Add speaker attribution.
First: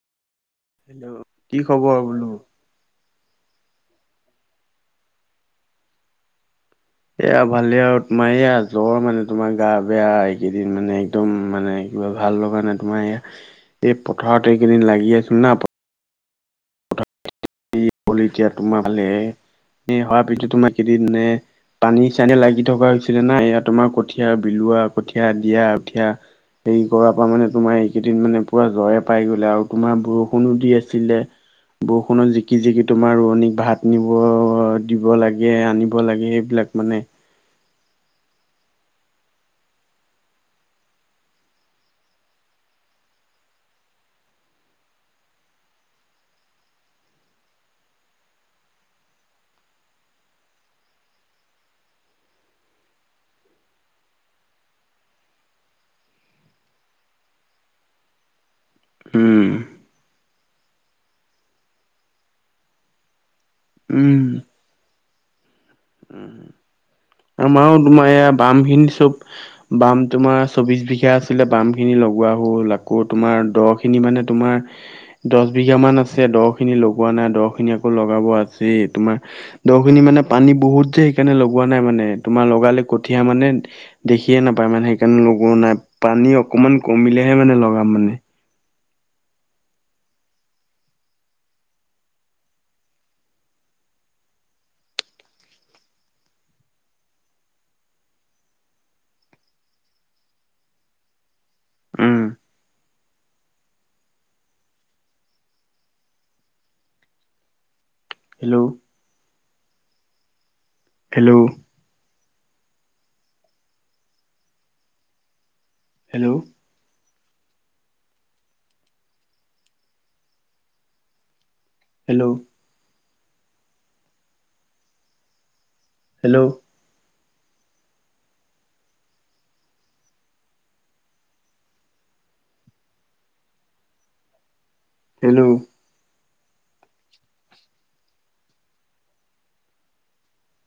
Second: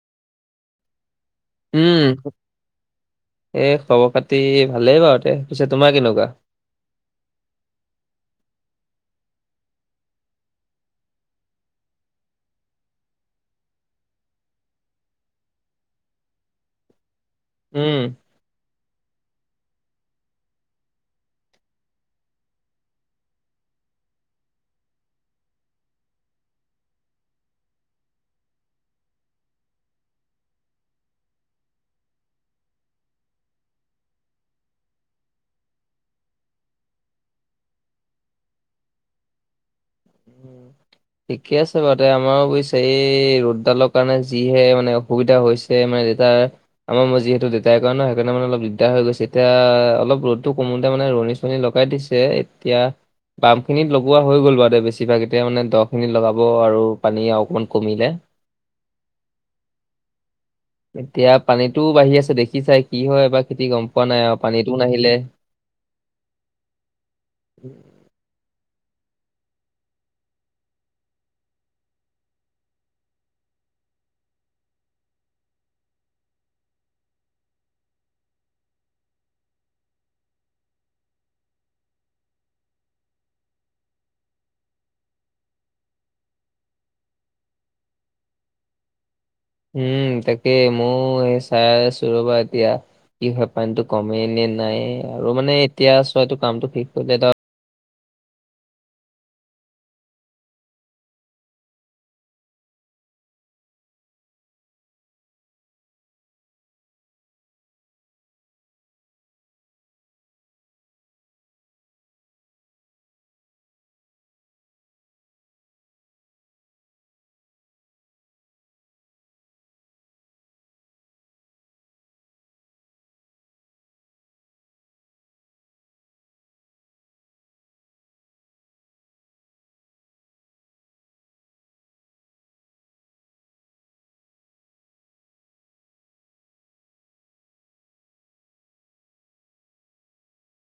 Speaker 1: Hello.
Speaker 2: উম এ খবৰ খাতি ভালেই বাৰু তে পিছে তোমাৰ কেনেকুৱা?
Speaker 1: এইয়া ভালে আৰু তোমাৰ এইয়া জ্বৰ মানে তোমাৰ গা বেয়া এইকেইদিন মানে। একদম মানে কিবা ভাল লগা নাই তোমাৰ ইয়া এই পথাৰত এইকেইদিন লাগি আছো না। পথাৰ
Speaker 2: উম।
Speaker 1: এতিয়া তোমাৰ ভালে এ তোমাৰ কেইদিননে। পানী চানী লাগি থকা হৈছিলে না ইয়া তোমাৰ কঠীয়া বিলোৱা কঠীয়া দিয়া কঠিয়া। হেৰি কৰাৰ পৰা মানে তোমাৰ এইকেইদিন মানে পুৰা জ্বৰে পাই গ'লে আৰু তোমাৰ বৰষুণো দি আছিলে। বৰষুণত জিক। যিকি যিকি তোমাৰ ৰোৱনীক ভাত নিব দিব লাগে আনিব লাগে সেইবিলাক মানে।
Speaker 2: উম। ঠিকে আছে বাৰু দে আমাৰো বুজিছা এই ৰ'দডালৰ কাৰণে যিহে মানে অসুবিধা হৈছে। এ মাজে তাৰ। আমাৰ মই যিহেতু দেউতাৰ কৰে ন সেইকাৰণে অলপ দিগদাৰ হৈ গৈছে এতিয়া অলপ ৰ'দটো কমোতে মানে ৰুৱনী। লগাই দিছে এতিয়া বাম খিনিত লগোৱা হৈ গ'ল বাৰু দে বেছিভাগ এ মানে দহ। খিনি লগাব আৰু পানী অকণমান কমিলে।
Speaker 1: উম।
Speaker 2: এতিয়া পানীটোও বাঢ়ি আছে দেখি চাই কি হয় এবাৰ খেতি গম পোৱা নাই আৰু পানীতোও নাহিলে।
Speaker 1: উম। আমাৰো তোমাৰ এয়া বামখিনি চব বাম তোমাৰ চৌবিশ বিঘা আছিলে বাম খিনি লগোৱা হ'ল আকৌ তোমাৰ দ খিনি মানে তোমাৰ দহ বিঘা মান আছে দ খিনি লগোৱা নাই দ খিনি আকৌ লগাব আছেই তোমাৰ দ খিনি মানে পানী বহুত যে সেইকাৰণে লগোৱা নাই মানে, তোমাৰ লগালে কঠিয়া মানে দেখিয়ে নাপায় মানে সেইকাৰণে লগোৱা নাই পানী অকণমান কমিলেহে মানে লগাম মানে
Speaker 2: উম তাকে মোও সেই চাই আছো ৰবা এতিয়া কি হয় পানীটো কমে নে নাই আৰু মানে এতিয়া চোৱাটো কামটো শেষ কৰিলে ত
Speaker 1: উম, hello hello hello hello hello hello